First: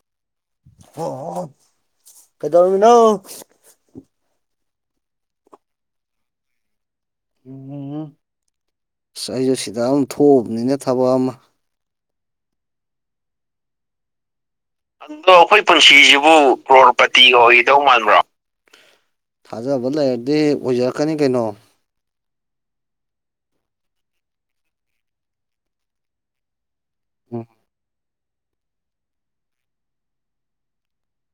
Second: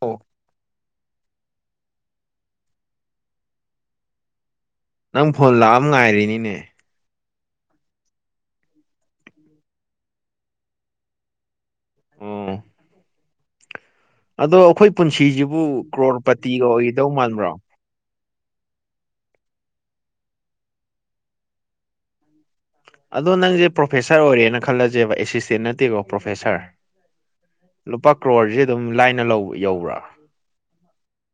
ꯑꯣ ꯑꯣ ꯀꯩꯗꯔꯃꯤꯅ ꯅꯪ ꯐꯣꯟ ꯂꯥꯛꯑꯝ ꯉꯥꯏꯔꯤꯅꯤꯅꯦ ꯎꯝ ꯑꯁ ꯑꯩꯁꯨ ꯁꯤꯗ ꯑꯃ ꯊꯣꯛꯑꯕꯅꯤꯅ ꯊꯕꯛ ꯑꯃ ꯎꯝ ꯑꯗꯣ ꯄꯨꯟꯁꯤꯁꯤꯕꯨ ꯑꯩꯈꯣꯏ ꯄꯨꯟꯁꯤꯁꯤꯕꯨ ꯀ꯭ꯔꯣꯔꯄꯇꯤꯒ ꯑꯣꯏꯒꯗꯧ ꯔ꯭ꯔꯣꯔꯄꯇꯤ ꯃꯥꯟꯕ꯭ꯔꯣ ꯑꯣꯏꯒꯗꯧ ꯃꯥꯟꯕ꯭ꯔꯣ ꯊꯥꯖꯕ ꯂꯩꯔꯗꯤ ꯑꯣꯏꯖꯔꯛꯀꯅꯤ ꯀꯩꯅꯣ ꯑꯗꯣ ꯅꯪꯁꯦ ꯄ꯭ꯔꯣꯐꯦꯁꯔ ꯑꯣꯏꯔꯦꯅ ꯈꯜꯂꯁꯦꯕ ꯑꯦꯁꯤꯁꯇꯦꯟ ꯅꯠꯇꯦꯀꯣ ꯄ꯭ꯔꯣꯐꯦꯁꯔ ꯎꯝ ꯂꯨꯄꯥ ꯀ꯭ꯔꯣꯔꯁꯤꯦ ꯑꯗꯨꯝ ꯂꯥꯏꯅ ꯌꯧꯕ꯭ꯔꯥ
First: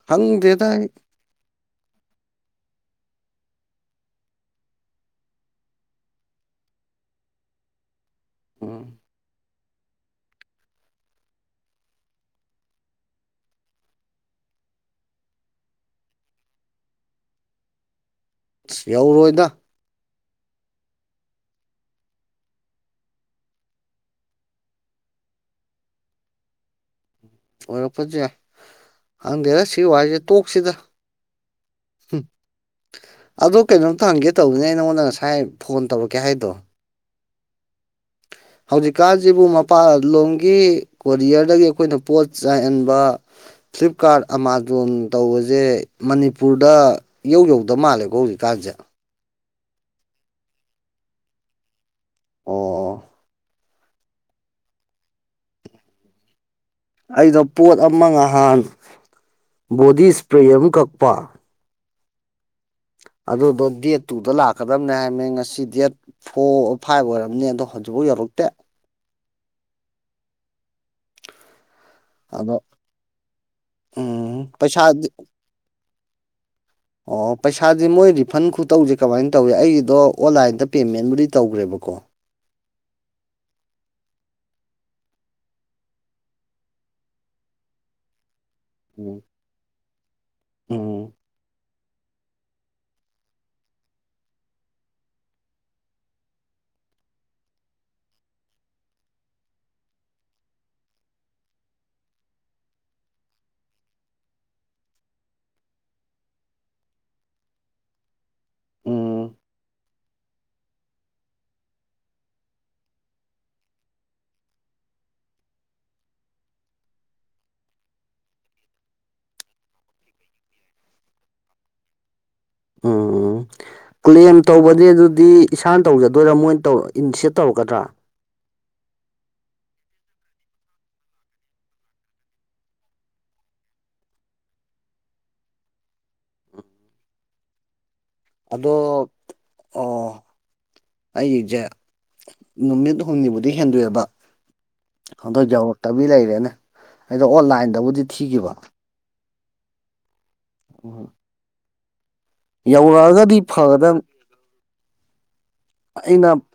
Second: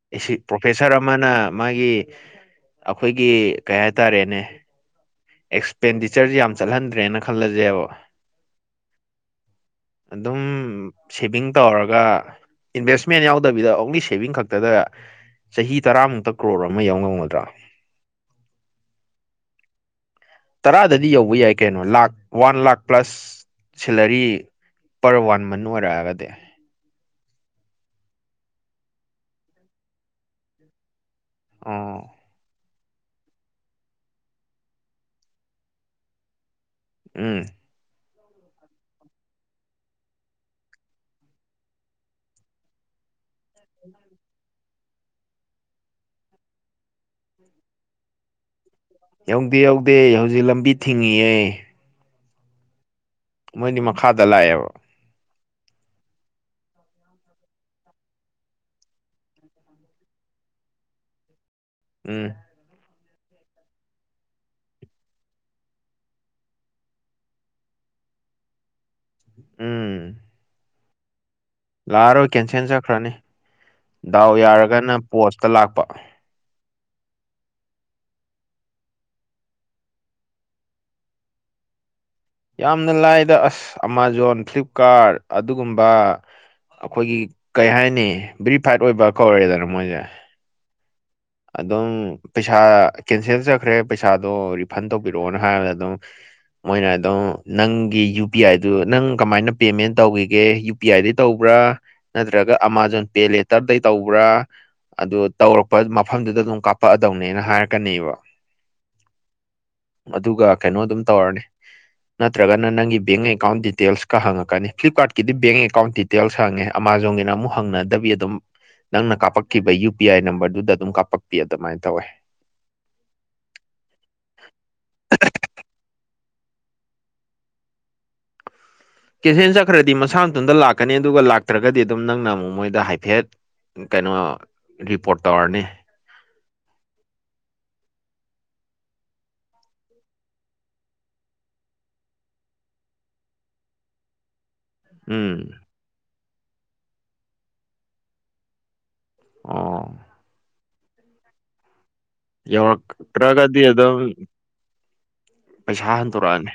ꯈꯪꯗꯦꯗ ꯑꯩ ꯄ꯭ꯔꯣꯐꯦꯁꯔ ꯑꯃꯅ ꯃꯥꯒꯤ ꯑꯩꯈꯣꯏꯒꯤ ꯀꯩ ꯍꯥꯏꯇꯥꯔꯦꯅꯦ ꯑꯦꯛꯁꯄꯦꯟꯗꯤꯆꯔꯁ ꯌꯥꯝ ꯆꯠꯍꯟꯗ꯭ꯔꯦꯅ ꯈꯜꯂꯁꯦꯕ ꯎꯝ ꯑꯗꯨꯝ ꯁꯦꯚꯤꯡ ꯇꯧꯔꯒ ꯏꯟꯚꯦꯁꯃꯦꯟ ꯌꯥꯎꯗꯕꯤꯗ ꯑꯣꯡꯂꯤ ꯁꯦꯚꯤꯡ ꯈꯛꯇꯗ ꯆꯍꯤ ꯇꯔꯥꯃꯨꯛꯇ ꯀ꯭ꯔꯣꯔ ꯑꯃ ꯌꯥꯎꯉꯝꯒꯗ꯭ꯔꯥ ꯑ ꯌꯧꯔꯣꯏꯗ ꯇꯔꯥꯗꯗꯤ ꯌꯧꯕ ꯌꯥꯏ ꯀꯩꯅꯣ ꯂꯥꯛ one lakh plus salary per one ꯃꯟ ꯑꯣꯏꯔꯛꯑꯒꯗꯤ ꯑꯣꯏꯔꯛ ꯐꯁꯦ ꯍꯪꯗꯦꯔ ꯁꯤ ꯋꯥꯁꯦ ꯇꯣꯛꯁꯤꯗ ꯑꯣ ꯍ ꯑꯗꯣ ꯀꯩꯅꯣꯝꯇ ꯍꯪꯒꯦ ꯇꯧꯕꯅꯦ ꯑꯩ ꯅꯉꯣꯟꯗ ꯉꯁꯥꯏ ꯐꯣꯟ ꯇꯧꯔꯛꯀꯦ ꯍꯥꯏꯗꯣ ꯎꯝ [unintelligible] ꯍꯧꯖꯤꯛꯀꯥꯟꯁꯤꯕꯨ ꯃꯄꯥꯟ ꯂꯣꯝꯒꯤ ꯀꯣꯔꯤꯌꯔꯗꯒꯤ ꯑꯩꯈꯣꯏꯅ ꯄꯣꯠ ꯆꯥꯏꯍꯟꯕ ꯐ꯭ꯂꯤꯞꯀꯥꯔꯠ ꯑꯃꯥꯥꯖꯣꯟ ꯇꯧꯕꯁꯦ ꯃꯅꯤꯄꯨꯔꯗ ꯌꯧ ꯌꯧꯗ ꯃꯥꯜꯂꯦꯀꯣ ꯍꯧꯖꯤꯛꯀꯥꯟꯁꯦ ꯌꯧꯗꯦ ꯌꯧꯗꯦ ꯍꯧꯖꯤꯛ ꯂꯝꯕꯤ ꯊꯤꯡꯉꯌꯦ ꯑꯣ ꯑꯣ ꯃꯣꯏꯗꯤ ꯃꯈꯥꯗ ꯂꯥꯛꯑꯦꯕ ꯑꯩꯅ ꯄꯣꯠ ꯑꯃ ꯉꯍꯥꯟ ꯕꯣꯗꯤ ꯏꯁꯄ꯭ꯔꯦ ꯑꯃ ꯀꯛꯄ ꯎꯝ ꯑꯗꯨꯗꯣ ꯗꯦꯠ ꯇꯨꯗ ꯂꯥꯛꯀꯗꯕꯅꯦ ꯍꯥꯏꯕꯃꯦ ꯉꯁꯤ ꯗꯦꯠ ꯐꯣꯔ ꯐꯥꯏꯚ ꯑꯣꯏꯔꯝꯅꯦ ꯑꯗꯣꯛ ꯑꯗꯨꯖꯤꯐꯥꯎ ꯌꯧꯔꯛꯇꯦ ꯎꯝ ꯂꯥꯛꯑꯔꯣꯏ ꯑꯗꯣ ꯀꯦꯟꯁꯦꯟ ꯆꯠꯈ꯭ꯔꯅꯤ ꯗꯥꯎ ꯎꯝ ꯌꯥꯔꯒꯅ ꯄꯩꯁꯥꯗꯤ ꯄꯣꯁꯇ ꯂꯥꯛꯄ ꯑꯣ ꯄꯩꯁꯥꯗꯤ ꯃꯣꯏ ꯔꯤꯐꯟ ꯈꯨꯇꯧꯁꯦ ꯀꯃꯥꯏꯅ ꯇꯧꯏ ꯑꯩꯒꯤꯗꯣ ꯑꯣꯟꯂꯥꯏꯟꯗ ꯄꯦꯃꯦꯟꯕꯨꯗꯤ ꯇꯧꯈ꯭ꯔꯦꯕꯣ ꯀꯣ ꯌꯥꯝꯅ ꯂꯥꯏꯗ ꯑꯁ ꯑꯃꯥꯥꯖꯣꯟ ꯐ꯭ꯂꯤꯞꯀꯥꯔꯠ ꯑꯗꯨꯒꯨꯝꯕ ꯑꯩꯈꯣꯏꯒꯤ ꯀꯩ ꯍꯥꯏꯅꯤ ꯕꯔꯤꯐꯥꯏꯠ ꯑꯣꯏꯕ ꯎꯝ ꯀꯧꯔꯦꯗꯅ ꯃꯣꯏꯁꯦ ꯎꯝ ꯑꯗꯨꯝ ꯄꯩꯁꯥ ꯀꯦꯟꯁꯦꯜ ꯆꯠꯈ꯭ꯔꯦ ꯄꯩꯁꯥꯗꯣ ꯔꯤꯐꯟ ꯇꯧꯕꯤꯔꯛꯑꯣꯅ ꯍꯥꯏꯕꯗ ꯑꯗꯨꯝ ꯃꯣꯏꯅ ꯑꯗꯨꯝ ꯅꯪꯒꯤ ꯌꯨ ꯄꯤ ꯑꯥꯏꯗꯨ ꯅꯪ ꯀꯃꯥꯏꯅ ꯄꯦꯃꯦꯟ ꯇꯧꯈꯤꯒꯦ ꯌꯨ ꯄꯤ ꯑꯥꯏꯗꯤ ꯇꯧꯕ꯭ꯔꯥ ꯥ ꯇ ꯃꯐꯝꯗꯨꯗ ꯑꯗꯨꯝ ꯀꯥꯞꯄꯛꯑꯗꯧꯅꯦꯅ ꯍꯥꯏꯔꯛꯀꯅꯦꯕ ꯎꯝ ꯑꯗꯨꯒ ꯀꯩꯅꯣ ꯑꯗꯨꯝ ꯇꯧꯔꯅꯤ ꯅꯠꯇ꯭ꯔꯒꯅ ꯅꯪꯒꯤ ꯕꯦꯡ ꯑꯦꯀꯥꯎꯟ ꯗꯤꯇꯦꯜꯁꯀ ꯍꯪꯉꯛꯀꯅꯤ ꯐ꯭ꯂꯤꯞꯀꯥꯔꯠꯀꯤꯗꯤ ꯕꯦꯡ ꯑꯦꯀꯥꯎꯟ ꯗꯤꯇꯦꯜꯁ ꯍꯉꯦ ꯑꯃ ꯖꯣꯒꯤꯅ ꯑꯃꯨꯛ ꯍꯪꯅꯗꯕꯤ ꯑꯗꯨꯝ ꯅꯪꯅ ꯀꯥꯞꯄꯛꯈꯤꯕ ꯌꯨ ꯄꯤ ꯑꯥꯏ ꯅꯝꯕꯔꯗꯨꯗ ꯑꯗꯨꯝ ꯀꯥꯞꯄꯛꯄꯤ ꯑꯗꯨꯃꯥꯏꯅ ꯇꯧꯋꯦ ꯎꯝ ꯀ꯭ꯂꯦꯝ ꯇꯧꯕꯗꯤ ꯑꯗꯨꯗꯤ ꯏꯁꯥꯅ ꯇꯧꯖꯗ ꯑꯗꯨ ꯑꯣꯏꯔꯥ ꯃꯣꯏꯅ ꯇꯧꯔ ꯏꯟꯅꯤꯁꯦꯠ ꯇꯧꯔꯛꯀꯗ꯭ꯔꯥ ꯀꯦꯟꯁꯦꯟ ꯆꯠꯈ꯭ꯔꯗꯤ ꯃꯁꯥ ꯃꯇꯇ ꯂꯥꯛꯀꯅꯤ ꯑꯗꯨꯒ ꯂꯥꯛꯇ꯭ꯔꯒꯗꯤ ꯑꯗꯨꯝ ꯅꯪꯅ ꯑꯃꯨꯛ ꯃꯣꯏꯗ ꯍꯥꯏꯐꯦꯠ ꯀꯩꯅꯣ ꯔꯤꯄꯣꯔꯠ ꯇꯧꯔꯅꯤ ꯑꯗꯣ ꯑꯩꯁꯦ ꯅꯨꯃꯤꯠ ꯍꯨꯝꯅꯤꯕꯨꯗꯤ ꯍꯦꯟꯗꯣꯛꯑꯦꯕ ꯎꯝ ꯑꯗꯣ ꯌꯧꯔꯛꯇꯕꯤ ꯂꯩꯔꯦꯅꯦ ꯑꯩꯗꯣ ꯑꯣꯟꯂꯥꯏꯟꯗꯕꯨꯗꯤ ꯊꯤꯈꯤꯕ ꯑꯥ ꯎꯣꯏ ꯌꯧꯔꯛꯑꯒꯗꯤ ꯌꯧꯔꯛꯇ꯭ꯔꯒꯗꯤ ꯐꯒꯗꯕ ꯑꯗꯨꯝ ꯄꯩꯁꯥ ꯑꯩꯅ ꯍꯟꯗꯣꯔꯛꯑꯅꯤ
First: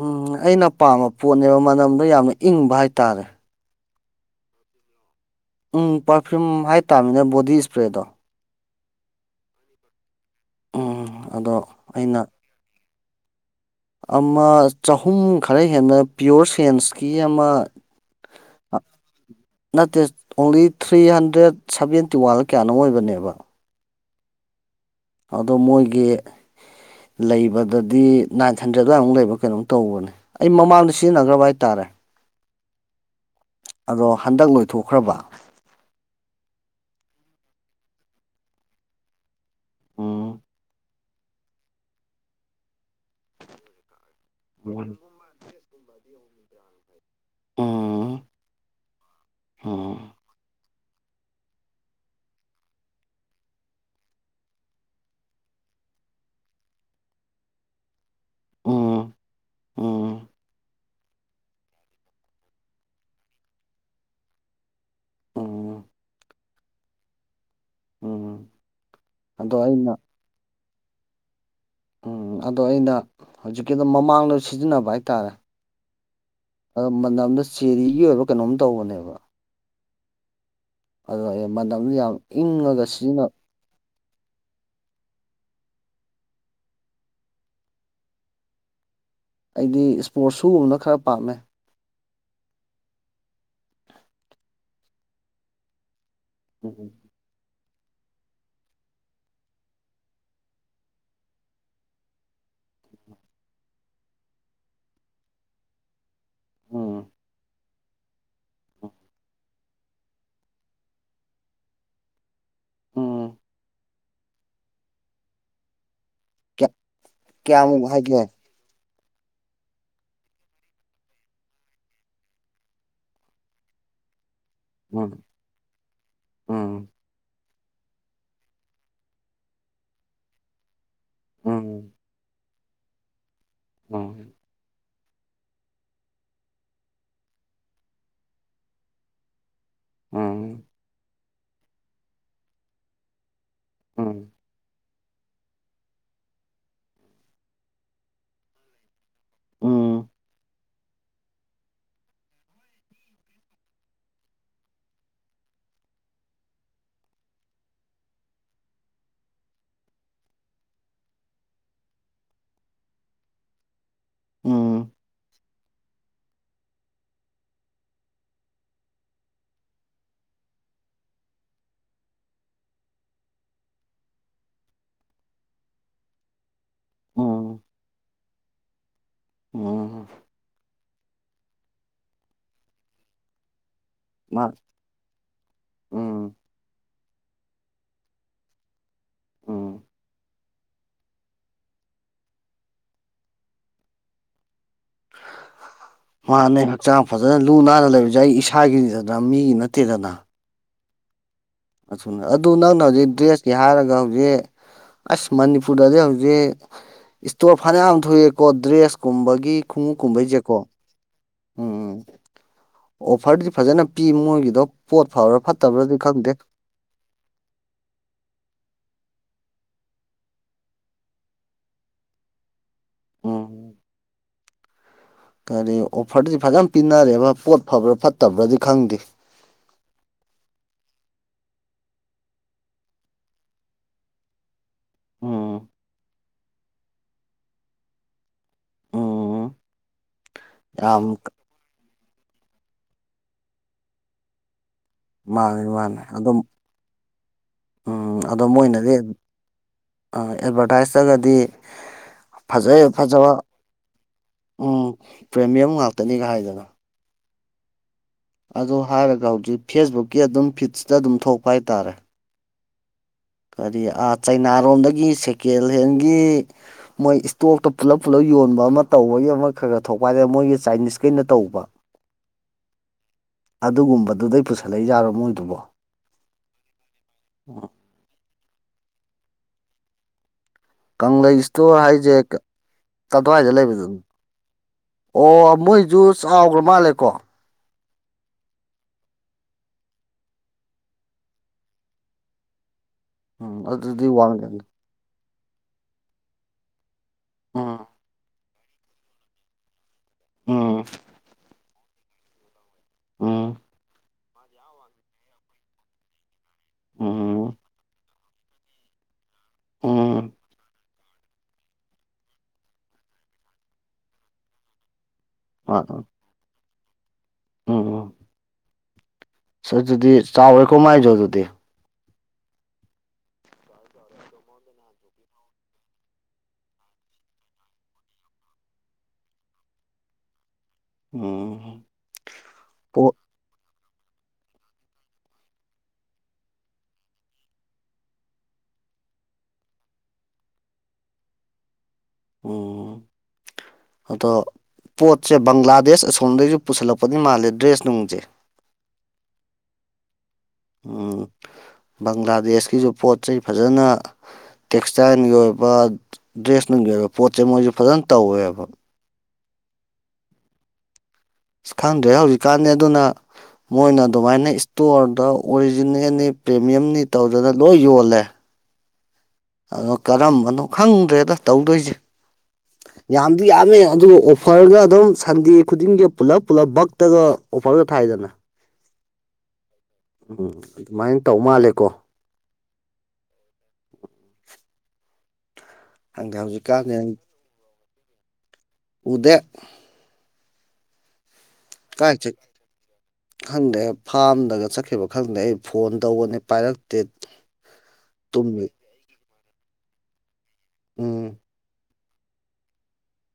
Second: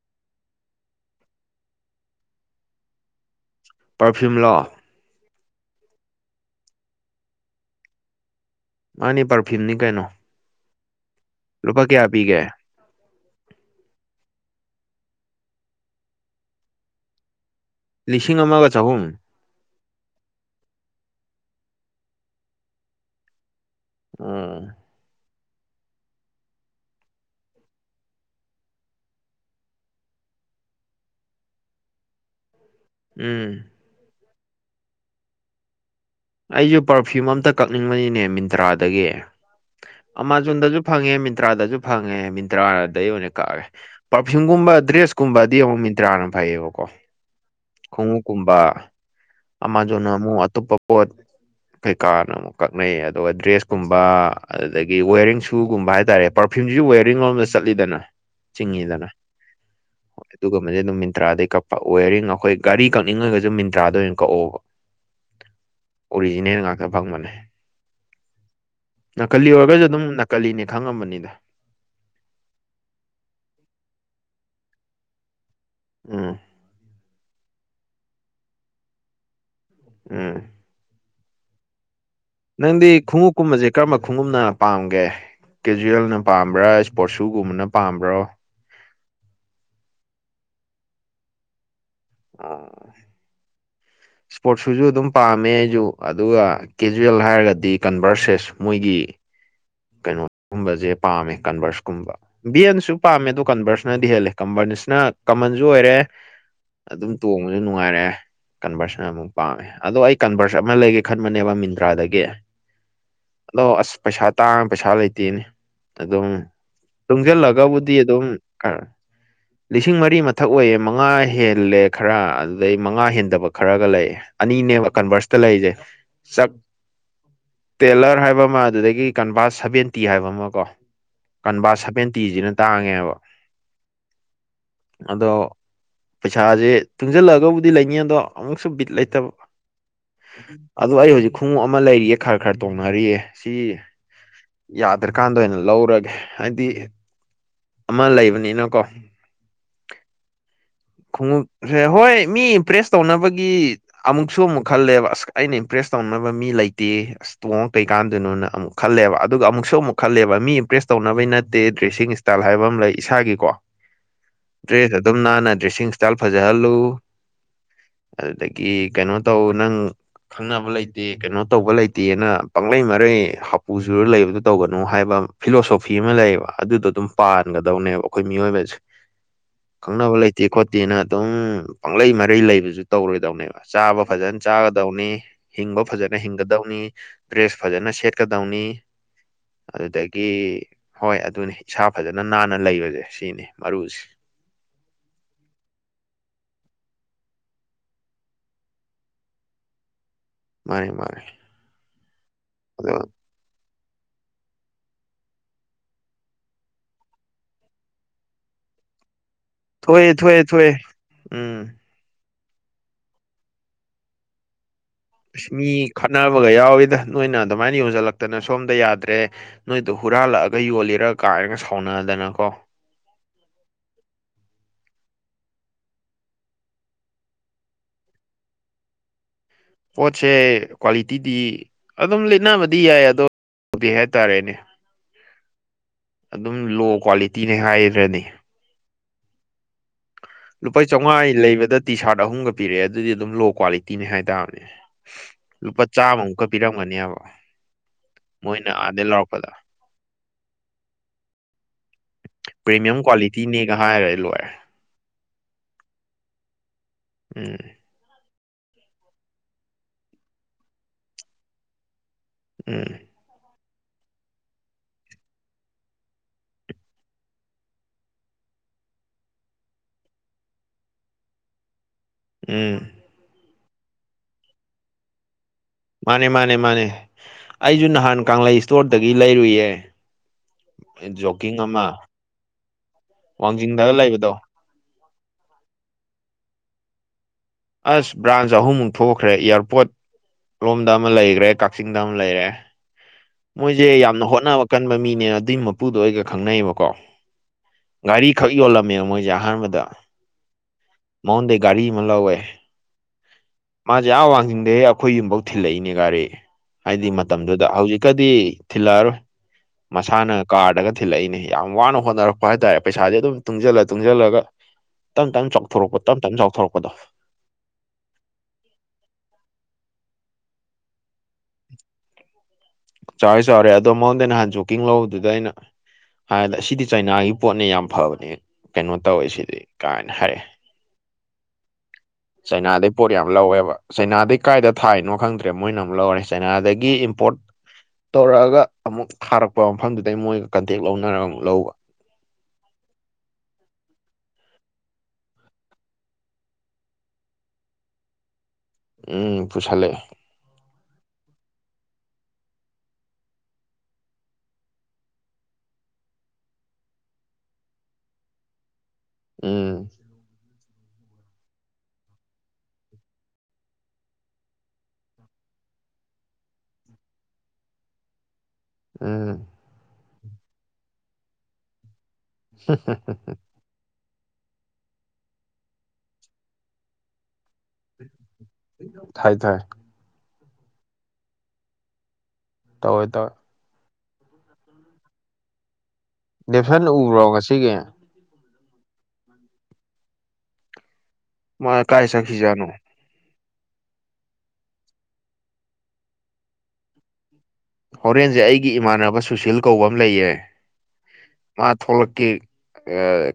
ꯎꯝ ꯑꯩꯅ ꯄꯥꯝꯕ ꯄꯣꯠꯅꯦꯕ ꯃꯅꯝꯗ ꯌꯥꯝꯅ ꯏꯪꯕ ꯍꯥꯏꯇꯥꯔꯦ ꯄꯔꯐ꯭ꯌꯨꯝ ꯂꯣꯑꯣ ꯎꯝ ꯄꯥꯔꯐ꯭ꯌꯨꯝ ꯍꯥꯏꯇꯥꯥꯔꯃꯤꯅ ꯕꯣꯗꯤ ꯏꯁꯄ꯭ꯔꯦꯗꯣ ꯃꯥꯅꯤ ꯄꯔꯐ꯭ꯌꯨꯝꯅꯤ ꯀꯩꯅꯣ ꯑꯣ ꯂꯨꯄꯥ ꯀꯌꯥ ꯄꯤꯒꯦ ꯑꯃ ꯆꯍꯨꯝ ꯈꯔ ꯍꯦꯟꯅ ꯄꯤꯌꯣꯔ ꯁꯦꯟꯁꯀꯤ ꯑꯃ ꯂꯤꯁꯤꯡ ꯑꯃꯒ ꯆꯍꯨꯝ ꯅꯠꯇꯦ ꯑꯣꯡꯂꯤ ꯊ꯭ꯔꯤ ꯍꯟꯗ꯭ꯔꯦꯠ ꯁꯚꯦꯟꯇꯤ ꯋꯥꯟ ꯀꯌꯥꯅꯣ ꯑꯣꯏꯕꯅꯦꯕ ꯑꯝ ꯑꯗꯣ ꯃꯣꯏꯒꯤ ꯂꯩꯕꯗꯗꯤ ꯅꯥꯏꯟ ꯍꯟꯗ꯭ꯔꯦꯗ ꯂꯃꯨꯛ ꯂꯩꯕ ꯀꯩꯅꯣꯝ ꯇꯧꯕꯅꯦ ꯑꯩ ꯃꯃꯥꯡꯗ ꯁꯤꯖꯤꯟꯅꯈ꯭ꯔꯕ ꯍꯥꯏꯇꯥꯔꯦ ꯍ ꯎꯝ ꯍꯟꯗꯛ ꯂꯣꯏꯊꯣꯛꯈ꯭ꯔꯕ ꯑꯩꯁꯨ ꯄꯥꯔꯐ꯭ꯌꯨꯝ ꯑꯝꯇ ꯀꯛꯅꯤꯡꯕꯅꯤꯅꯦ ꯃꯤꯟꯇ꯭ꯔꯥꯗꯒꯤ ꯎꯝ ꯑꯃꯥꯥꯖꯣꯟꯗꯁꯨ ꯐꯪꯉꯦ ꯃꯤꯟꯇ꯭ꯔꯥꯗꯁꯨ ꯐꯪꯉꯦ ꯃꯤꯟꯇ꯭ꯔꯥꯗ ꯑꯣꯏꯅ ꯀꯛꯑꯦ ꯄꯔꯐꯤꯌꯨꯝꯒꯨꯝꯕ ꯎꯝ ꯗ꯭ꯔꯦꯁ ꯀꯨꯝꯕ ꯃꯤ ꯃꯤꯇꯩꯗ꯭ꯔꯥꯅ ꯐꯥꯏ ꯑꯣ ꯀꯣ ꯎꯝ ꯈꯣꯡꯎꯀꯨꯝꯕ ꯑꯃꯥꯖꯣꯟ ꯑꯃꯨ ꯑꯇꯣꯞꯄ ꯄꯣꯠ ꯀꯩꯀꯥꯅ ꯑꯃꯨꯛ ꯀꯛꯅꯩꯌꯦ ꯑꯗꯨꯒ ꯗ꯭ꯔꯦꯁ ꯀꯨꯝꯕ ꯑꯗꯨꯗꯒꯤ ꯋꯦꯔꯤꯡ ꯁꯨꯒꯨꯝꯕ ꯍꯥꯏꯇꯥꯔꯦ ꯄꯔꯐ ꯋꯦꯔꯤꯡ ꯂꯣꯝꯗ ꯆꯠꯂꯤꯗꯅ ꯆꯤꯡꯉꯗꯅ ꯎꯝ ꯍ ꯎꯝ ꯑꯗꯨꯒ ꯑꯗꯨꯝ ꯃꯤꯟꯇ꯭ꯔꯥꯗꯩ ꯀꯛꯄ ꯋꯦꯔꯤꯡ ꯑꯩꯈꯣꯏ ꯒꯥꯔꯤ ꯀꯛꯅꯤꯡꯉꯒꯁꯨ ꯃꯤꯟꯇ꯭ꯔꯥꯗ ꯑꯣꯏꯅ ꯀꯛꯑꯣꯕ ꯎ ꯅꯦ ꯉꯥꯛꯇ ꯐꯪꯕꯅꯦ ꯅꯥꯀ ꯑꯗꯣ ꯑꯣꯏꯔꯒꯁꯨ ꯑꯩꯅ ꯑꯗꯨꯝ ꯅꯥꯀꯅꯦ ꯈꯪꯉꯝꯕꯅꯤꯗ ꯎꯝ ꯑꯗꯣ ꯑꯩꯅ ꯍꯧꯖꯤꯛꯀꯤ ꯑꯗꯨꯝ ꯃꯃꯥꯡꯗꯣ ꯁꯤꯖꯤꯟꯅꯕ ꯍꯥꯏꯇꯥꯔꯦ ꯎꯝ ꯑꯗ ꯃꯅꯝꯗ ꯆꯦꯔꯤꯒꯤ ꯑꯣꯏꯕ ꯀꯩꯅꯣꯝ ꯇꯧꯕꯅꯦꯕ ꯎꯝ ꯑꯗꯣ ꯑꯩ ꯃꯗꯨ ꯌꯥꯝ ꯏꯪꯉꯒ ꯅꯪꯗꯤ ꯁꯤꯖꯤꯟꯅ ꯈꯉ ꯀꯨꯝꯃꯁꯦ ꯀꯃ ꯈꯣꯡꯒꯨꯝꯅ ꯄꯥꯝꯒꯦ ꯀꯦꯖꯨꯋꯦꯜꯅ ꯄꯥꯝꯕ꯭ꯔꯥ ꯏꯁꯄꯣꯔꯠ ꯁꯨꯒꯨꯝꯕꯅ ꯄꯥꯝꯕ꯭ꯔꯥ ꯑꯩꯗꯤ ꯏꯁꯄꯣꯔꯠ ꯁꯨꯒꯨꯝꯕꯅ ꯈꯔ ꯄꯥꯝꯃꯦ ꯑ ꯏꯁꯄꯣꯔꯠ ꯁꯨꯁꯨ ꯑꯗꯨꯝ ꯄꯥꯝꯃꯦ ꯑꯩꯁꯨ ꯑꯗꯨꯒ ꯎꯝ ꯀꯦꯖꯨꯋꯦꯜ ꯍꯥꯏꯔꯒꯗꯤ ꯀꯟꯚꯔꯁꯦꯁ ꯃꯣꯏꯒꯤ ꯀꯩꯅꯣꯒꯨꯝꯕꯁꯦ ꯄꯥꯝꯃꯦ ꯀꯟꯚꯔꯁꯀꯨꯝꯕ ꯕꯤ ꯑꯦꯟꯁꯨ ꯄꯥꯝꯃꯦ ꯑꯗꯣ ꯀꯟꯚꯔꯁꯅꯗꯤ ꯍꯦꯜꯂꯦ ꯀꯟꯚꯔ ꯅ ꯀꯃꯟꯁꯨ ꯑꯣꯏꯔꯦ ꯎꯝ ꯑꯗꯨꯝ ꯇꯣꯡꯕꯁꯨ ꯅꯨꯡꯉꯥꯏꯔꯑꯦ ꯀꯟꯚꯔꯁꯟ ꯑꯃꯨꯛ ꯄꯥꯝꯃꯦ ꯑꯗꯣ ꯑꯩ ꯀꯟꯚꯔꯁꯟ ꯑꯃ ꯂꯩꯒꯦ ꯈꯟꯕꯅꯦꯕ ꯃꯤꯟꯇ꯭ꯔꯥꯗꯒꯤ ꯎꯝ ꯑꯗꯣ ꯑꯁ ꯄꯠ ꯇꯥꯡ ꯄꯩꯁꯥ ꯂꯩꯇꯦꯅꯤ ꯑꯗꯨꯝ ꯀꯌꯥ ꯀꯌꯥꯃꯨꯛ ꯇꯨꯡꯁꯤꯜꯂꯒꯕꯨꯗꯤ ꯍꯥꯏꯒꯦ ꯑꯗꯨꯝ [inaudible] ꯂꯤꯁꯤꯡ ꯃꯔꯤ ꯃꯊꯛ ꯑꯣꯏꯌꯦꯦ ꯃꯉꯥ ꯍꯦꯜꯂꯦ ꯈꯔ ꯑꯗꯨꯗꯩ ꯃꯉꯥ ꯍꯦꯟꯗꯕ ꯈꯔꯒ ꯂꯩꯌꯦ ꯑꯅꯤꯅꯦꯕ ꯎꯝ ꯀꯟꯚꯔꯁꯇ ꯂꯩꯔꯤꯁꯦ ꯆꯥꯛ ꯎꯝ ꯇꯦꯂꯔ ꯍꯥꯏꯕ ꯑꯃ ꯑꯗꯨꯗꯒꯤ ꯀꯟꯕꯥ ꯁꯚꯦꯟꯇꯤ ꯍꯥꯏꯕ ꯑꯃ ꯀꯣ ꯀꯟꯕꯥ ꯁꯚꯦꯟꯇꯤꯁꯤꯅ ꯇꯥꯡꯉꯦꯕ ꯎ ꯑꯗꯣ ꯄꯩꯁꯥꯁꯦ ꯇꯨꯡꯁꯤꯜꯂꯛꯒꯕꯨꯗꯤ ꯂꯩꯅꯤ ꯑꯗꯣ ꯑꯃꯨꯛꯁꯨ ꯕꯤꯠ ꯂꯩꯇꯕ ꯎꯝ ꯑ ꯑꯩ ꯍꯧꯖꯤꯛ ꯈꯣꯡꯎꯞ ꯑꯃ ꯂꯩꯔꯤꯌꯦ ꯈꯔ ꯈꯔ ꯇꯣꯡꯅꯔꯤꯑ ꯁꯤ ꯎꯝ ꯌꯥꯗ꯭ꯔꯀꯥꯟꯗ ꯑꯣꯏꯅ ꯂꯧꯔꯒꯦ ꯍꯥꯏꯗꯤ ꯑꯃ ꯂꯩꯕꯅꯤꯅꯀꯣ ꯑꯣ ꯈꯣꯡꯎꯞꯁꯦ ꯍꯣꯏ ꯃꯤ ꯏꯝꯄ꯭ꯔꯦꯁ ꯇꯧꯅꯕꯒꯤ ꯑꯃꯨꯛꯁꯨ ꯑꯃꯨꯛ ꯈꯜꯂꯦꯕ ꯑꯁ ꯑꯩꯅ ꯏꯝꯄ꯭ꯔꯦꯁ ꯇꯧ ꯐꯪꯅꯕ ꯃꯤ ꯂꯩꯇꯦ ꯑꯁ ꯇꯣꯡꯉꯛꯇꯩ ꯀꯥꯟꯗꯣꯏꯅꯣꯅ ꯑꯃꯨꯛ ꯈꯜꯂꯦꯕ ꯑꯗꯨꯒ ꯑꯃꯨꯛꯁꯨ ꯑꯃꯨꯛ ꯈꯜꯂꯦꯕ ꯃꯤ ꯏꯝꯄ꯭ꯔꯦꯁ ꯇꯧꯅꯕꯩ ꯅꯠꯇꯦ ꯗ꯭ꯔꯦꯁꯤꯡ ꯏꯁꯇꯥꯏꯜ ꯍꯥꯏꯕ ꯑꯃ ꯂꯩ ꯏꯁꯥꯒꯤꯀꯣ ꯎꯝ ꯗ꯭ꯔꯦꯁ ꯑꯗꯨꯝ ꯅꯥꯟꯅ ꯗ꯭ꯔꯦꯁꯤꯡ ꯏꯁꯇꯥꯏꯜ ꯐꯖꯍꯜꯂꯨ ꯑꯗꯨꯗꯒꯤ ꯀꯩꯅꯣ ꯇꯧ ꯅꯪ ꯈꯪꯅꯕ ꯂꯩꯇꯦ ꯀꯩꯅꯣ ꯇꯧꯕ ꯂꯩꯇꯦꯅ ꯄꯪꯂꯩ ꯃꯔꯩ ꯄꯨꯖꯨꯔ ꯂꯩꯕꯗꯣ ꯇꯧꯒꯅꯨ ꯍꯥꯏꯕ ꯐꯤꯂꯣꯁꯣꯐꯤ ꯑꯃ ꯂꯩꯌꯦꯕ ꯑꯗꯨꯗꯣ ꯑꯗꯨꯝ ꯎꯝ ꯄꯥꯟꯒꯗꯧꯅꯦꯕ ꯑꯩꯈꯣꯏ ꯃꯤꯑꯣꯏꯕꯗ [inaudible] ꯎꯝ ꯈꯪꯅꯕ ꯂꯩꯇꯦ ꯈꯣꯠꯇꯦꯅ ꯑꯗꯨꯝ ꯄꯪꯂꯩ ꯃꯔꯩ ꯂꯩꯕꯁꯨ ꯇꯧꯔꯣꯏꯗꯧꯅꯦꯕ ꯆꯥꯕ ꯐꯖꯅ ꯃꯥ ꯆꯥꯒꯗꯧꯅꯤ ꯍꯤꯡꯕ ꯐꯖꯅ ꯎꯝ ꯍꯤꯡꯒꯗꯧꯅꯤ ꯗ꯭ꯔꯦꯁ ꯐꯖꯅ ꯁꯦꯠꯀ ꯗꯎꯅꯤ ꯎꯝ ꯑꯗꯨꯗꯒꯤ ꯍꯣꯏ ꯑꯗꯨꯅꯤ ꯏꯁꯥ ꯐꯖꯅ ꯅꯥꯟꯅ ꯂꯩꯕꯁꯦ ꯁꯤꯅꯤ ꯃꯔꯨꯁꯦ [inaudible] ꯃꯥꯅꯦ ꯍꯛꯆꯥꯡ ꯐꯖꯅ ꯂꯨ ꯅꯥꯟꯅ ꯂꯩꯕꯁꯦ ꯑꯩ ꯏꯁꯥꯒꯤꯗꯅ ꯃꯤꯒꯤ ꯅꯠꯇꯦꯗꯅ ꯃꯥꯅꯦ ꯃꯥꯅꯦ ꯑꯅ ꯑꯗꯨ ꯅꯪꯅ ꯑꯗꯣ ꯍꯧꯖꯤꯛ ꯗ꯭ꯔꯦꯁꯀꯤ ꯍꯥꯏꯔꯒ ꯍꯧꯖꯤꯛ ꯑꯁ ꯃꯅꯤꯄꯨꯔꯗꯗꯤ ꯍꯧꯖꯤꯛ ꯏꯁꯇꯣꯔ ꯐꯅꯌꯥꯝ ꯊꯣꯛꯑꯦꯀꯣ ꯗ꯭ꯔꯦꯁ ꯀꯨꯝꯕꯒꯤ ꯒꯤ ꯈꯣꯡꯎ ꯊꯣꯛꯑꯦ ꯊꯣꯛꯑꯦ ꯀꯨꯝꯕꯩꯁꯦꯀꯣ ꯊꯣꯛꯑꯦ ꯎꯝ ꯑꯣꯐꯔꯗꯤ ꯐꯖꯅ ꯄꯤ ꯃꯣꯏꯒꯤꯗꯣ ꯄꯣꯠ ꯐꯕ꯭ꯔꯥ ꯑꯁ ꯃꯤ ꯐꯠꯇꯕ꯭ꯔꯗꯤ ꯈꯪꯗꯦ ꯈꯠꯅꯕꯒ ꯌꯥꯎꯋꯤꯗ ꯅꯣꯏꯅ ꯑꯗꯨꯃꯥꯏꯅ ꯌꯣꯟꯁꯤꯜꯂꯛꯇꯅ ꯁꯣꯝꯗ ꯌꯥꯗ꯭ꯔꯦ ꯅꯣꯏꯗꯣ ꯍꯨꯔꯥꯜꯂꯛꯑꯒ ꯌꯣꯜꯂꯤꯔ ꯀꯥꯏꯔꯒ ꯁꯥꯎꯅꯗꯅꯀꯣ ꯎꯝ ꯀꯔꯤ ꯑꯣꯐꯔꯗꯨꯗꯤ ꯐꯖꯅ ꯄꯤꯅꯔꯦꯕ ꯄꯣꯠ ꯐꯕ꯭ꯔꯥ ꯐꯠꯇꯕ꯭ꯔꯥꯗꯤ ꯈꯪꯗꯦ ꯄꯣꯠꯁꯦ ꯀ꯭ꯋꯥꯂꯤꯇꯤꯗꯤ ꯑꯗꯨꯝ ꯂꯤꯠꯅꯕꯗꯤ ꯌꯥꯏ ꯑꯗꯣ ꯃꯗꯤ ꯍꯥꯏ ꯇꯥꯔꯦꯅꯦ ꯎꯝ ꯑꯗꯨꯝ ꯂꯣ ꯀ꯭ꯋꯥꯂꯤꯇꯤꯅꯦ ꯍꯥꯏꯔꯅꯤ ꯎꯝ ꯂꯨꯄꯥ ꯌꯥꯝ ꯆꯥꯝꯃꯉꯥ ꯂꯩꯕꯗ ꯇꯤ ꯁꯥꯔꯠ ꯑꯍꯨꯝꯒ ꯄꯤꯔꯛꯑꯦ ꯑꯗꯨꯗꯤ ꯑꯗꯨꯝ ꯂꯣ ꯀ꯭ꯋꯥꯂꯤꯇꯤꯅꯦ ꯍꯥꯏ ꯇꯥꯕꯅꯦ ꯃꯥꯅꯦ ꯂꯨꯄꯥ ꯃꯥꯅꯦ ꯑꯗꯨꯝ ꯆꯥꯝꯃꯃꯨꯛꯀ ꯄꯤꯔꯝꯒꯅꯦꯕ ꯎꯝ ꯑꯗꯣ ꯃꯣꯏꯅ ꯃꯣꯏꯅꯗꯤ ꯑꯥꯗꯩ ꯂꯧꯔꯛꯄꯗ ꯑꯦꯠꯚꯔꯇꯥꯏꯖꯇꯒꯗꯤ ꯄꯔꯤꯃꯤꯌꯝ ꯀ꯭ꯋꯥꯂꯤꯇꯤ ꯅꯒꯍꯥ ꯍꯥꯏ ꯎꯝ ꯄ꯭ꯔꯦꯃꯤꯌꯝ ꯉꯥꯛꯇꯅꯤꯒ ꯍꯥꯏꯗꯅ ꯎꯝ ꯑꯗꯨ ꯍꯥꯏꯔꯒ ꯍꯧꯖꯤꯛ ꯐꯦꯁꯕꯨꯛꯀꯤ ꯑꯗꯨꯝ ꯐꯤꯠꯁꯇ ꯑꯗꯨꯝ ꯊꯣꯛꯄ ꯍꯥꯏꯇꯥꯔꯦ ꯎꯝ ꯀꯔꯤ ꯆꯩꯅꯥꯔꯣꯝꯗꯒꯤ ꯁꯦꯀꯦꯟ ꯍꯦꯟꯒꯤ ꯃꯣꯏ ꯏꯁꯇꯣꯛꯇꯣ ꯄꯨꯂꯞ ꯄꯨꯂꯞ ꯌꯣꯜꯂꯤ ꯇꯟꯕ ꯑꯃ ꯇꯧꯕꯒꯤ ꯑꯃ ꯈꯔ ꯈꯔ ꯊꯣꯛꯄ ꯍꯥꯏꯗꯅ ꯃꯣꯏꯒꯤ ꯆꯥꯏꯅꯤꯁꯈꯩꯅ ꯇꯧꯕ ꯎꯝ ꯑꯗꯨꯒꯨꯝꯕꯗꯨꯗꯩ ꯄꯨꯁꯜꯂꯛꯏ ꯌꯥꯔꯣ ꯃꯣꯏꯗꯨꯕꯣ ꯃꯥꯅꯦ ꯃꯥꯅꯦ ꯃꯥꯅꯦ ꯑꯩꯁꯨ ꯅꯍꯥꯟ ꯀꯪꯂꯩ ꯏꯁꯇꯣꯔꯗꯒꯤ ꯂꯩꯔꯨꯏꯌꯦ ꯀꯪꯂꯩ ꯖꯣꯀꯤꯡ ꯏꯁꯇꯣꯔ ꯑꯃ ꯍꯥꯏꯁꯦ ꯀꯋꯥꯏꯗ ꯋꯥꯡꯖꯤꯡꯗꯒ ꯂꯩꯕꯗꯨꯅ ꯂꯩꯕꯗꯣ ꯑꯣ ꯃꯣꯏꯁꯨ ꯆꯥꯎꯈ꯭ꯔ ꯃꯥꯜꯂꯦꯀꯣ ꯑꯁ ꯕ꯭ꯔꯥꯟꯁ ꯑꯍꯨꯝꯃꯨꯛ ꯊꯣꯛꯈ꯭ꯔꯦ ꯏꯌꯥꯔꯄꯣꯠ ꯂꯣꯝꯗ ꯑꯃ ꯂꯩꯈ꯭ꯔꯦ ꯀꯛꯆꯤꯡꯗ ꯑꯃ ꯂꯩꯔꯦ ꯎꯝ ꯃꯣꯏꯁꯦ ꯑꯗꯨꯗꯤ ꯌꯥꯝꯅ ꯋꯥꯡꯖꯟ ꯍꯣꯠꯅꯕ ꯀꯟꯕ ꯃꯤꯅꯦ ꯑꯗꯨꯒꯤ ꯃꯄꯨꯗꯣ ꯑꯩꯒ ꯈꯪꯅꯩꯌꯦꯕꯀꯣ ꯑꯥ ꯒꯥꯔꯤ ꯈꯛ ꯌꯣꯜꯂꯝꯃꯦꯕ ꯃꯣꯏꯁꯦ ꯑꯍꯥꯟꯕꯗ ꯎꯝ ꯃꯉꯣꯟꯗꯩ ꯒꯥꯔꯤ ꯑꯃ ꯂꯧꯋꯦ ꯎꯝ ꯃꯥꯁꯦ ꯑꯍ ꯋꯥꯡꯖꯤꯡꯗꯦ ꯑꯩꯈꯣꯏ ꯌꯨꯝꯐꯧ ꯊꯤꯜꯂꯛꯏꯅꯦ ꯒꯥꯔꯤ ꯍꯥꯏꯗꯤ ꯎꯝ ꯃꯇꯝꯗꯨꯗ ꯍꯧꯖꯤꯛꯀꯗꯤ ꯊꯤꯜꯂꯛꯑꯔꯣꯏ ꯎꯝ ꯃꯁꯥꯅ ꯀꯥꯔꯗꯒ ꯊꯤꯜꯂꯛꯏꯅꯦ ꯌꯥꯝ ꯋꯥꯅ ꯍꯣꯠꯅꯔꯛꯄ ꯍꯥꯏꯇꯥꯔꯦ ꯄꯩꯁꯥꯗꯤ ꯑꯗꯨꯝ ꯇꯨꯡꯁꯤꯜꯂ ꯇꯨꯡꯁꯤꯜꯂꯒ ꯇꯪ ꯇꯪ ꯆꯥꯎꯊꯣꯔꯛꯄ ꯇꯞ ꯇꯞ ꯆꯥꯎꯊꯣꯔꯛꯄꯗꯣ ꯎꯝ ꯎꯝ ꯑꯗꯨꯗꯤ ꯆꯥꯎꯋꯦꯀꯣ ꯃꯥꯏꯁꯨ ꯑꯗꯨꯗꯤ ꯆꯥꯎꯔꯦ ꯆꯥꯎꯔꯦ ꯑꯗꯣ ꯃꯉꯣꯟꯗ ꯅꯍꯥꯟ ꯖꯣꯛꯀꯤꯡ ꯂꯧꯕꯗꯨꯗ ꯑꯩꯅ ꯍꯥꯏꯗꯤ ꯑꯁꯤꯗꯤ ꯆꯩꯅꯥꯒꯤ ꯄꯣꯠꯅꯦ ꯌꯥꯝ ꯐꯕꯅꯦ ꯀꯩꯅꯣ ꯇꯧꯋꯦ ꯁꯤꯗꯤ ꯀꯥꯏꯅ ꯍꯥꯏꯔꯛꯑꯦ ꯎꯝ ꯆꯩꯅꯥꯗꯩ ꯄꯣꯠ ꯌꯥꯝ ꯂꯧꯋꯦꯕ ꯆꯩꯥꯅꯥꯗꯩ ꯀꯥꯏꯏꯗ ꯊꯥꯏꯅꯣ ꯈꯪꯗ꯭ꯔꯦ ꯃꯣꯏꯅ ꯑꯃꯨꯛ ꯂꯧꯔꯦ ꯆꯥꯏꯅꯥꯗꯒꯤ ꯏꯝꯄꯣꯔꯠ ꯇꯧꯔꯛꯑꯒ ꯑꯃꯨꯛ ꯊꯥꯔꯛꯄ ꯃꯐꯝꯗꯨꯗꯩ ꯃꯣꯏꯒ ꯀꯟꯇꯦꯛ ꯂꯧꯅꯔꯒ ꯑꯃꯨꯛ ꯂꯧꯕ ꯎꯝ ꯑꯗꯣ ꯄꯣꯠꯁꯦ ꯕꯪꯒ꯭ꯂꯥꯗꯦꯁ ꯑꯁꯣꯝꯗꯒꯤꯩꯁꯨ ꯄꯨꯁꯜꯂꯛꯄꯗꯤ ꯃꯥꯜꯂꯦ ꯗ꯭ꯔꯦꯁ ꯅꯨꯡꯁꯦ ꯎꯝ ꯄꯁꯂꯦ ꯎꯝ ꯕꯪꯒ꯭ꯂꯥꯗꯦꯁꯀꯤꯁꯨ ꯄꯣꯠ ꯆꯩ ꯐꯖꯅ ꯇꯦꯛꯁꯇꯥꯏꯜꯒꯤ ꯑꯣꯏꯕ ꯗ꯭ꯔꯦꯁꯅꯨꯡꯒꯤ ꯑꯣꯏꯕ ꯄꯣꯠꯁꯦ ꯃꯣꯏꯁꯨ ꯐꯖꯅ ꯇꯧꯋꯦꯕ ꯎꯝ ꯈꯪꯗ꯭ꯔꯦ ꯍꯧꯖꯤꯛꯀꯥꯟꯅꯤ ꯑꯗꯨꯅ ꯃꯣꯏꯅ ꯑꯗꯨꯃꯥꯏꯅ ꯏꯁꯇꯣꯔꯗ ꯑꯣꯔꯤꯖꯤꯅꯦꯜꯅꯤ ꯄ꯭ꯔꯦꯃꯤꯌꯝꯅꯤ ꯇꯧꯗꯅ ꯂꯣꯏ ꯌꯣꯜꯂꯦ ꯑꯝ ꯑꯗꯣ ꯀꯔꯝꯕꯅꯣ ꯈꯪꯗ꯭ꯔꯦꯗ ꯇꯧꯗꯣꯏꯁꯦ ꯌꯥꯝꯗꯤ ꯌꯥꯝꯃꯦ ꯑꯗꯨꯕꯨ ꯑꯣꯐꯔꯒ ꯑꯗꯨꯝ ꯁꯟꯗꯦ ꯈꯨꯗꯤꯡꯒꯤ ꯄꯨꯜꯂꯞ ꯄꯨꯜꯂꯞ ꯕꯛꯇꯒ ꯑꯣꯐꯔꯒ ꯊꯥꯏꯗꯅ ꯊꯥꯏ ꯊꯥꯏ ꯎꯝ ꯑꯗꯨꯃꯥꯏꯅ ꯇꯧ ꯃꯥꯜꯂꯦꯀꯣ ꯇꯧꯋꯏꯗ ꯈꯪꯗꯦ ꯗꯦꯐꯟ ꯍꯧꯖꯤꯛꯀꯥꯟꯗꯤ ꯎꯕ꯭ꯔꯣ ꯉꯁꯤꯒꯤ ꯎꯗꯦꯛ ꯃꯥ ꯀꯥꯏ ꯆ ꯆꯠ ꯈꯈꯤꯖꯅ ꯈꯪꯗꯦ ꯐꯥꯔꯝꯗꯒ ꯆꯠꯈꯤꯕ ꯈꯪꯗꯦ ꯑꯩ ꯐꯣꯟ ꯇꯧꯕꯅꯤ ꯄꯥꯏꯔꯛꯇꯦ ꯍꯣꯔꯦꯟꯁꯦ ꯇꯨꯝꯃꯤ ꯑꯩꯒꯤ ꯏꯃꯥꯟꯅꯕ ꯁꯨꯁꯤꯜ ꯀꯧꯕ ꯑꯃ ꯂꯩꯌꯦ ꯎꯝ ꯊꯜꯀꯤꯦ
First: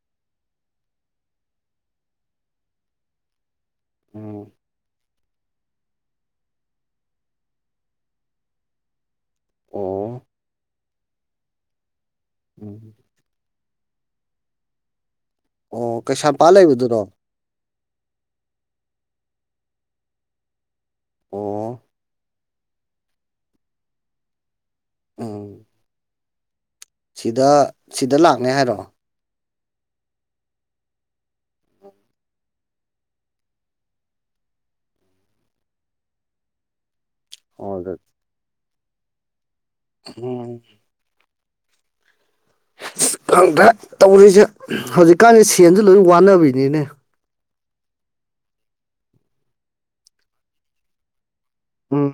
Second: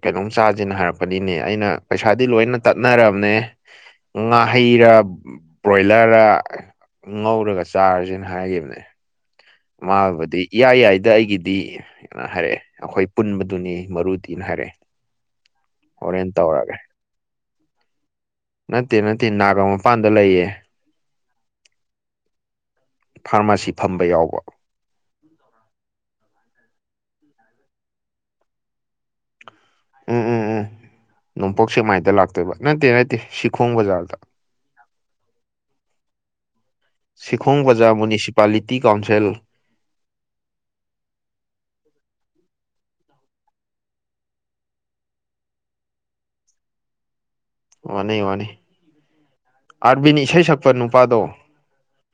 ꯀꯩꯅꯣꯝ ꯆꯥꯁꯦꯅ ꯍꯥꯏꯔꯛꯄꯅꯤꯅꯦ ꯑꯩꯅ ꯄꯩꯁꯥꯗꯤ ꯂꯣꯏꯅ ꯇꯠꯅꯔꯕꯅꯦ ꯎꯝ ꯉꯍꯤꯔ ꯕ꯭ꯔꯣꯏꯂꯔꯗ ꯉꯧꯔꯒ ꯆꯥꯔꯁꯅ ꯍꯥꯏꯈꯤꯕꯅꯦ ꯑꯣ ꯃꯥꯕꯗꯤ ꯏꯌꯥꯏ ꯌꯥꯏꯗ ꯑꯩꯒꯤꯗꯤ ꯀꯩꯅꯣ ꯍꯥꯏꯔꯛꯑꯦ ꯎꯝ ꯑꯩꯈꯣꯏ ꯄꯨꯟꯕ ꯑꯗꯨꯅꯤ ꯃꯔꯨ ꯇꯅ ꯍꯥꯏꯔꯦ ꯑꯣ ꯀꯩꯁꯥꯝꯄꯥꯜ ꯂꯩꯕꯗꯨꯅꯣ ꯅꯠꯇꯦ ꯅꯠꯇꯦ ꯅꯥꯒ ꯃꯄꯥꯟꯗ ꯂꯩꯌꯦ ꯑꯣ ꯐꯥꯔꯃꯥꯁꯤ ꯐꯝꯕ ꯌꯥꯎꯕ ꯎꯝ ꯁꯤꯗ ꯁꯤꯗ ꯂꯥꯛꯅꯦ ꯍꯥꯏꯔꯣ ꯎꯝ ꯎꯝ ꯎꯝ ꯅꯣꯡꯄꯣꯛ ꯁꯦꯃꯥꯏꯗ ꯂꯥꯛꯇꯣꯏꯕ ꯅꯠꯇꯦ ꯅꯠꯇꯦ ꯁꯤꯈꯣꯡ ꯕꯖꯥꯔꯗ [inaudible] ꯁꯤꯈꯣꯡ ꯑꯣ ꯕꯖꯥꯔ ꯃ꯭ꯌꯨꯅꯤꯁꯤꯄꯥꯂꯤꯇꯤ ꯀꯥꯎꯟꯁꯤꯜ ꯎꯝ ꯈꯪꯗ꯭ꯔꯦ ꯇꯧꯔꯤꯁꯦ ꯍꯧꯖꯤꯛꯀꯥꯟꯗꯤ ꯁꯦꯟꯁꯨ ꯂꯣꯏ ꯋꯥꯅꯕꯩꯅꯤꯅꯦ ꯋꯥꯅꯤ ꯋꯥꯅꯤ ꯑꯥꯔꯕꯤꯟ ꯏꯁꯩ ꯁꯛꯄ ꯅꯨꯄꯥꯗꯣ ꯑꯥ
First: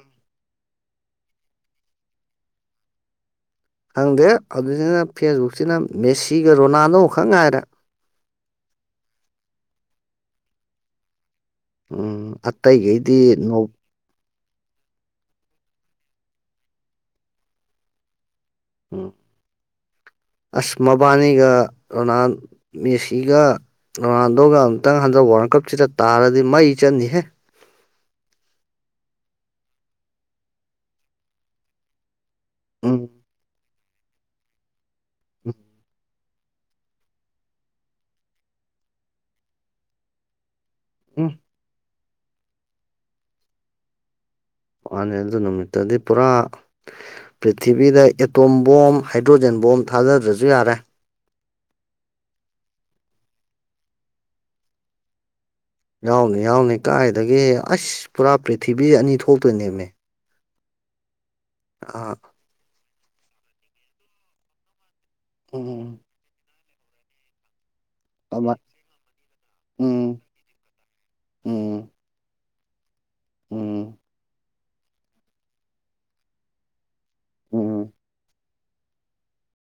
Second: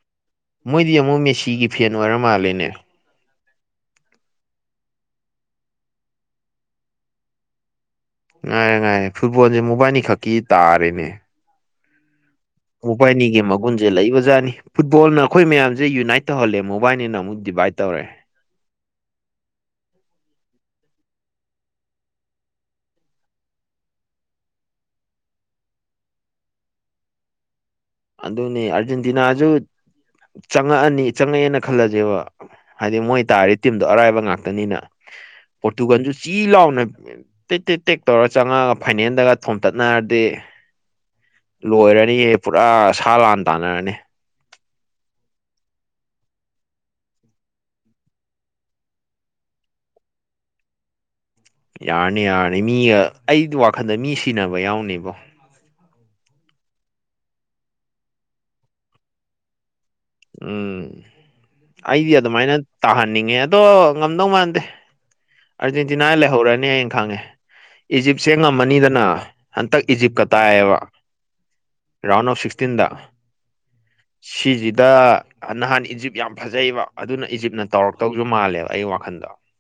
ꯃꯣꯏꯗꯤ ꯑꯃꯨꯛ ꯃꯦꯁꯤꯒꯤ ꯐꯦꯟ ꯑꯣꯏꯔ ꯃꯥꯜꯂꯦꯅꯦ ꯈꯪꯗꯦ ꯑꯗꯨꯁꯤꯅ ꯐꯦꯁꯕꯨꯛꯁꯤꯅ ꯃꯦꯁꯤꯒ ꯔꯣꯅꯥꯜꯗꯣ ꯈꯪ ꯉꯥꯏꯔꯦ ꯉꯥꯏ ꯉꯥꯏ ꯐꯨꯠꯕꯣꯜꯁꯦ ꯃꯣꯕꯥꯏꯅꯤ ꯈꯛꯀꯤ ꯇꯥꯔꯦꯅꯦ ꯎꯝ ꯑꯇꯩꯈꯩꯗꯤ ꯎꯄꯥꯥꯏꯅꯤꯒꯤ ꯅꯣ ꯃꯒꯨꯟꯁꯦ ꯂꯩꯕꯖꯥꯠꯅꯤ ꯐꯨꯠꯕꯣꯜꯅ ꯑꯩꯈꯣꯏ ꯃꯌꯥꯝꯁꯦ ꯌꯨꯅꯥꯏꯠ ꯇꯧꯍꯜꯂꯦ ꯃꯣꯕꯥꯏꯅꯤꯅ ꯑꯃꯨꯛ ꯗꯤꯚꯥꯏꯠ ꯇꯧꯔꯦ ꯎꯝ ꯑꯁ ꯃꯕꯥꯅꯤꯒ ꯔꯣꯅꯥꯜ ꯃꯦꯁꯤꯒ ꯔꯣꯅꯥꯜꯗꯣꯒ ꯑꯃꯨꯛꯇꯪ ꯍꯟꯊꯕ ꯋꯥꯔ ꯇꯥꯡꯀꯛꯁꯤꯤꯗ ꯇꯥꯔꯗꯤ ꯃꯩ ꯆꯟꯅꯤꯍꯦ ꯑꯗꯨꯅꯦ ꯑꯥꯔꯖꯦꯟꯇꯤꯅꯥꯁꯨ ꯆꯪꯉꯛꯑꯅꯤ ꯆꯪꯉꯛꯑꯦꯅ ꯈꯜꯂꯁꯦꯕ ꯍꯥꯏꯗꯤ ꯎꯝ ꯃꯣꯏ ꯇꯥꯔꯤ ꯇꯤꯝꯗꯣ ꯑꯔꯥꯏꯕ ꯉꯥꯛꯇꯅꯤꯅ ꯎꯝ ꯄꯣꯔꯇꯨꯒꯥꯟꯁꯨ ꯆꯤ ꯂꯥꯎꯅ ꯇꯦꯛ ꯇꯦꯛ ꯇꯦꯛ ꯇꯧꯔ ꯆꯪꯉꯛꯒ ꯐꯥꯏꯅꯜꯗꯒ ꯊꯣꯝꯇꯠꯅꯔꯗꯤ ꯎꯝ ꯂꯣꯏꯔꯅꯤꯌꯦ ꯄꯨꯔꯥ ꯁꯥ ꯂꯥꯟ ꯇꯥꯟꯅꯔꯅꯤ ꯅꯤ ꯑꯗꯨ ꯅꯨꯃꯤꯠꯇꯗꯤ ꯄꯨꯔꯥ ꯄ꯭ꯔꯤꯊꯤꯕꯤꯗ ꯑꯦꯇꯣꯝꯕꯕꯣꯝ ꯍꯥꯏꯗ꯭ꯔꯣꯖꯦꯟ ꯕꯣꯝ ꯊꯥꯗꯗ꯭ꯔꯁꯨ ꯌꯥꯔꯦ ꯌꯥꯔꯅꯤ ꯌꯥꯔꯅꯤ ꯃꯤꯒ ꯑꯩꯗꯤ ꯋꯥꯈꯟꯗ ꯃꯤ ꯁꯤꯟꯅꯅꯕ ꯌꯥꯎꯅꯦꯕꯣ ꯌꯥꯎꯅꯤ ꯌꯥꯎꯅꯤ ꯀꯥꯏꯒꯦ ꯑꯁ ꯄꯨꯔꯥ ꯄ꯭ꯔꯤꯊꯤꯕꯤ ꯑꯅꯤ ꯊꯣꯛꯇꯣꯏꯅꯦꯕꯅꯦ ꯎꯝ ꯑꯩꯗꯤ ꯑꯗꯨꯃꯥꯏꯅ ꯇꯥꯍꯟꯅꯤꯡꯉꯦ ꯑꯗꯣ ꯉꯝꯗꯧ ꯃꯥꯟꯗꯦ ꯎꯝ ꯑꯔꯖꯦꯟꯇꯤꯅꯥ ꯂꯩꯍꯧꯔꯅꯤ ꯑꯌꯦꯡ ꯈꯪꯉꯦ ꯏꯖꯤꯞꯁꯦ ꯑꯃ ꯉꯝꯃꯅꯤꯗꯅ ꯍꯟꯇꯛ ꯎꯝ ꯏꯖꯤꯞꯀ ꯇꯥꯏꯌꯦꯕ ꯎꯝ ꯔꯥꯎꯟ ꯑꯣꯐ ꯁꯤꯛꯁ ꯐꯤꯐꯇꯤꯟꯗ ꯎꯝ ꯁꯤꯁꯤꯗ ꯅꯍꯥꯟ ꯏꯖꯤꯞ ꯌꯥꯝ ꯐꯖꯩꯕ ꯑꯗꯨꯅ ꯏꯖꯤꯞꯅ ꯎꯝ ꯇꯧꯔꯛꯇꯧꯁꯨ ꯃꯥꯜꯂꯦꯕ ꯑꯩꯒꯤ ꯋꯥꯈꯟꯗꯣ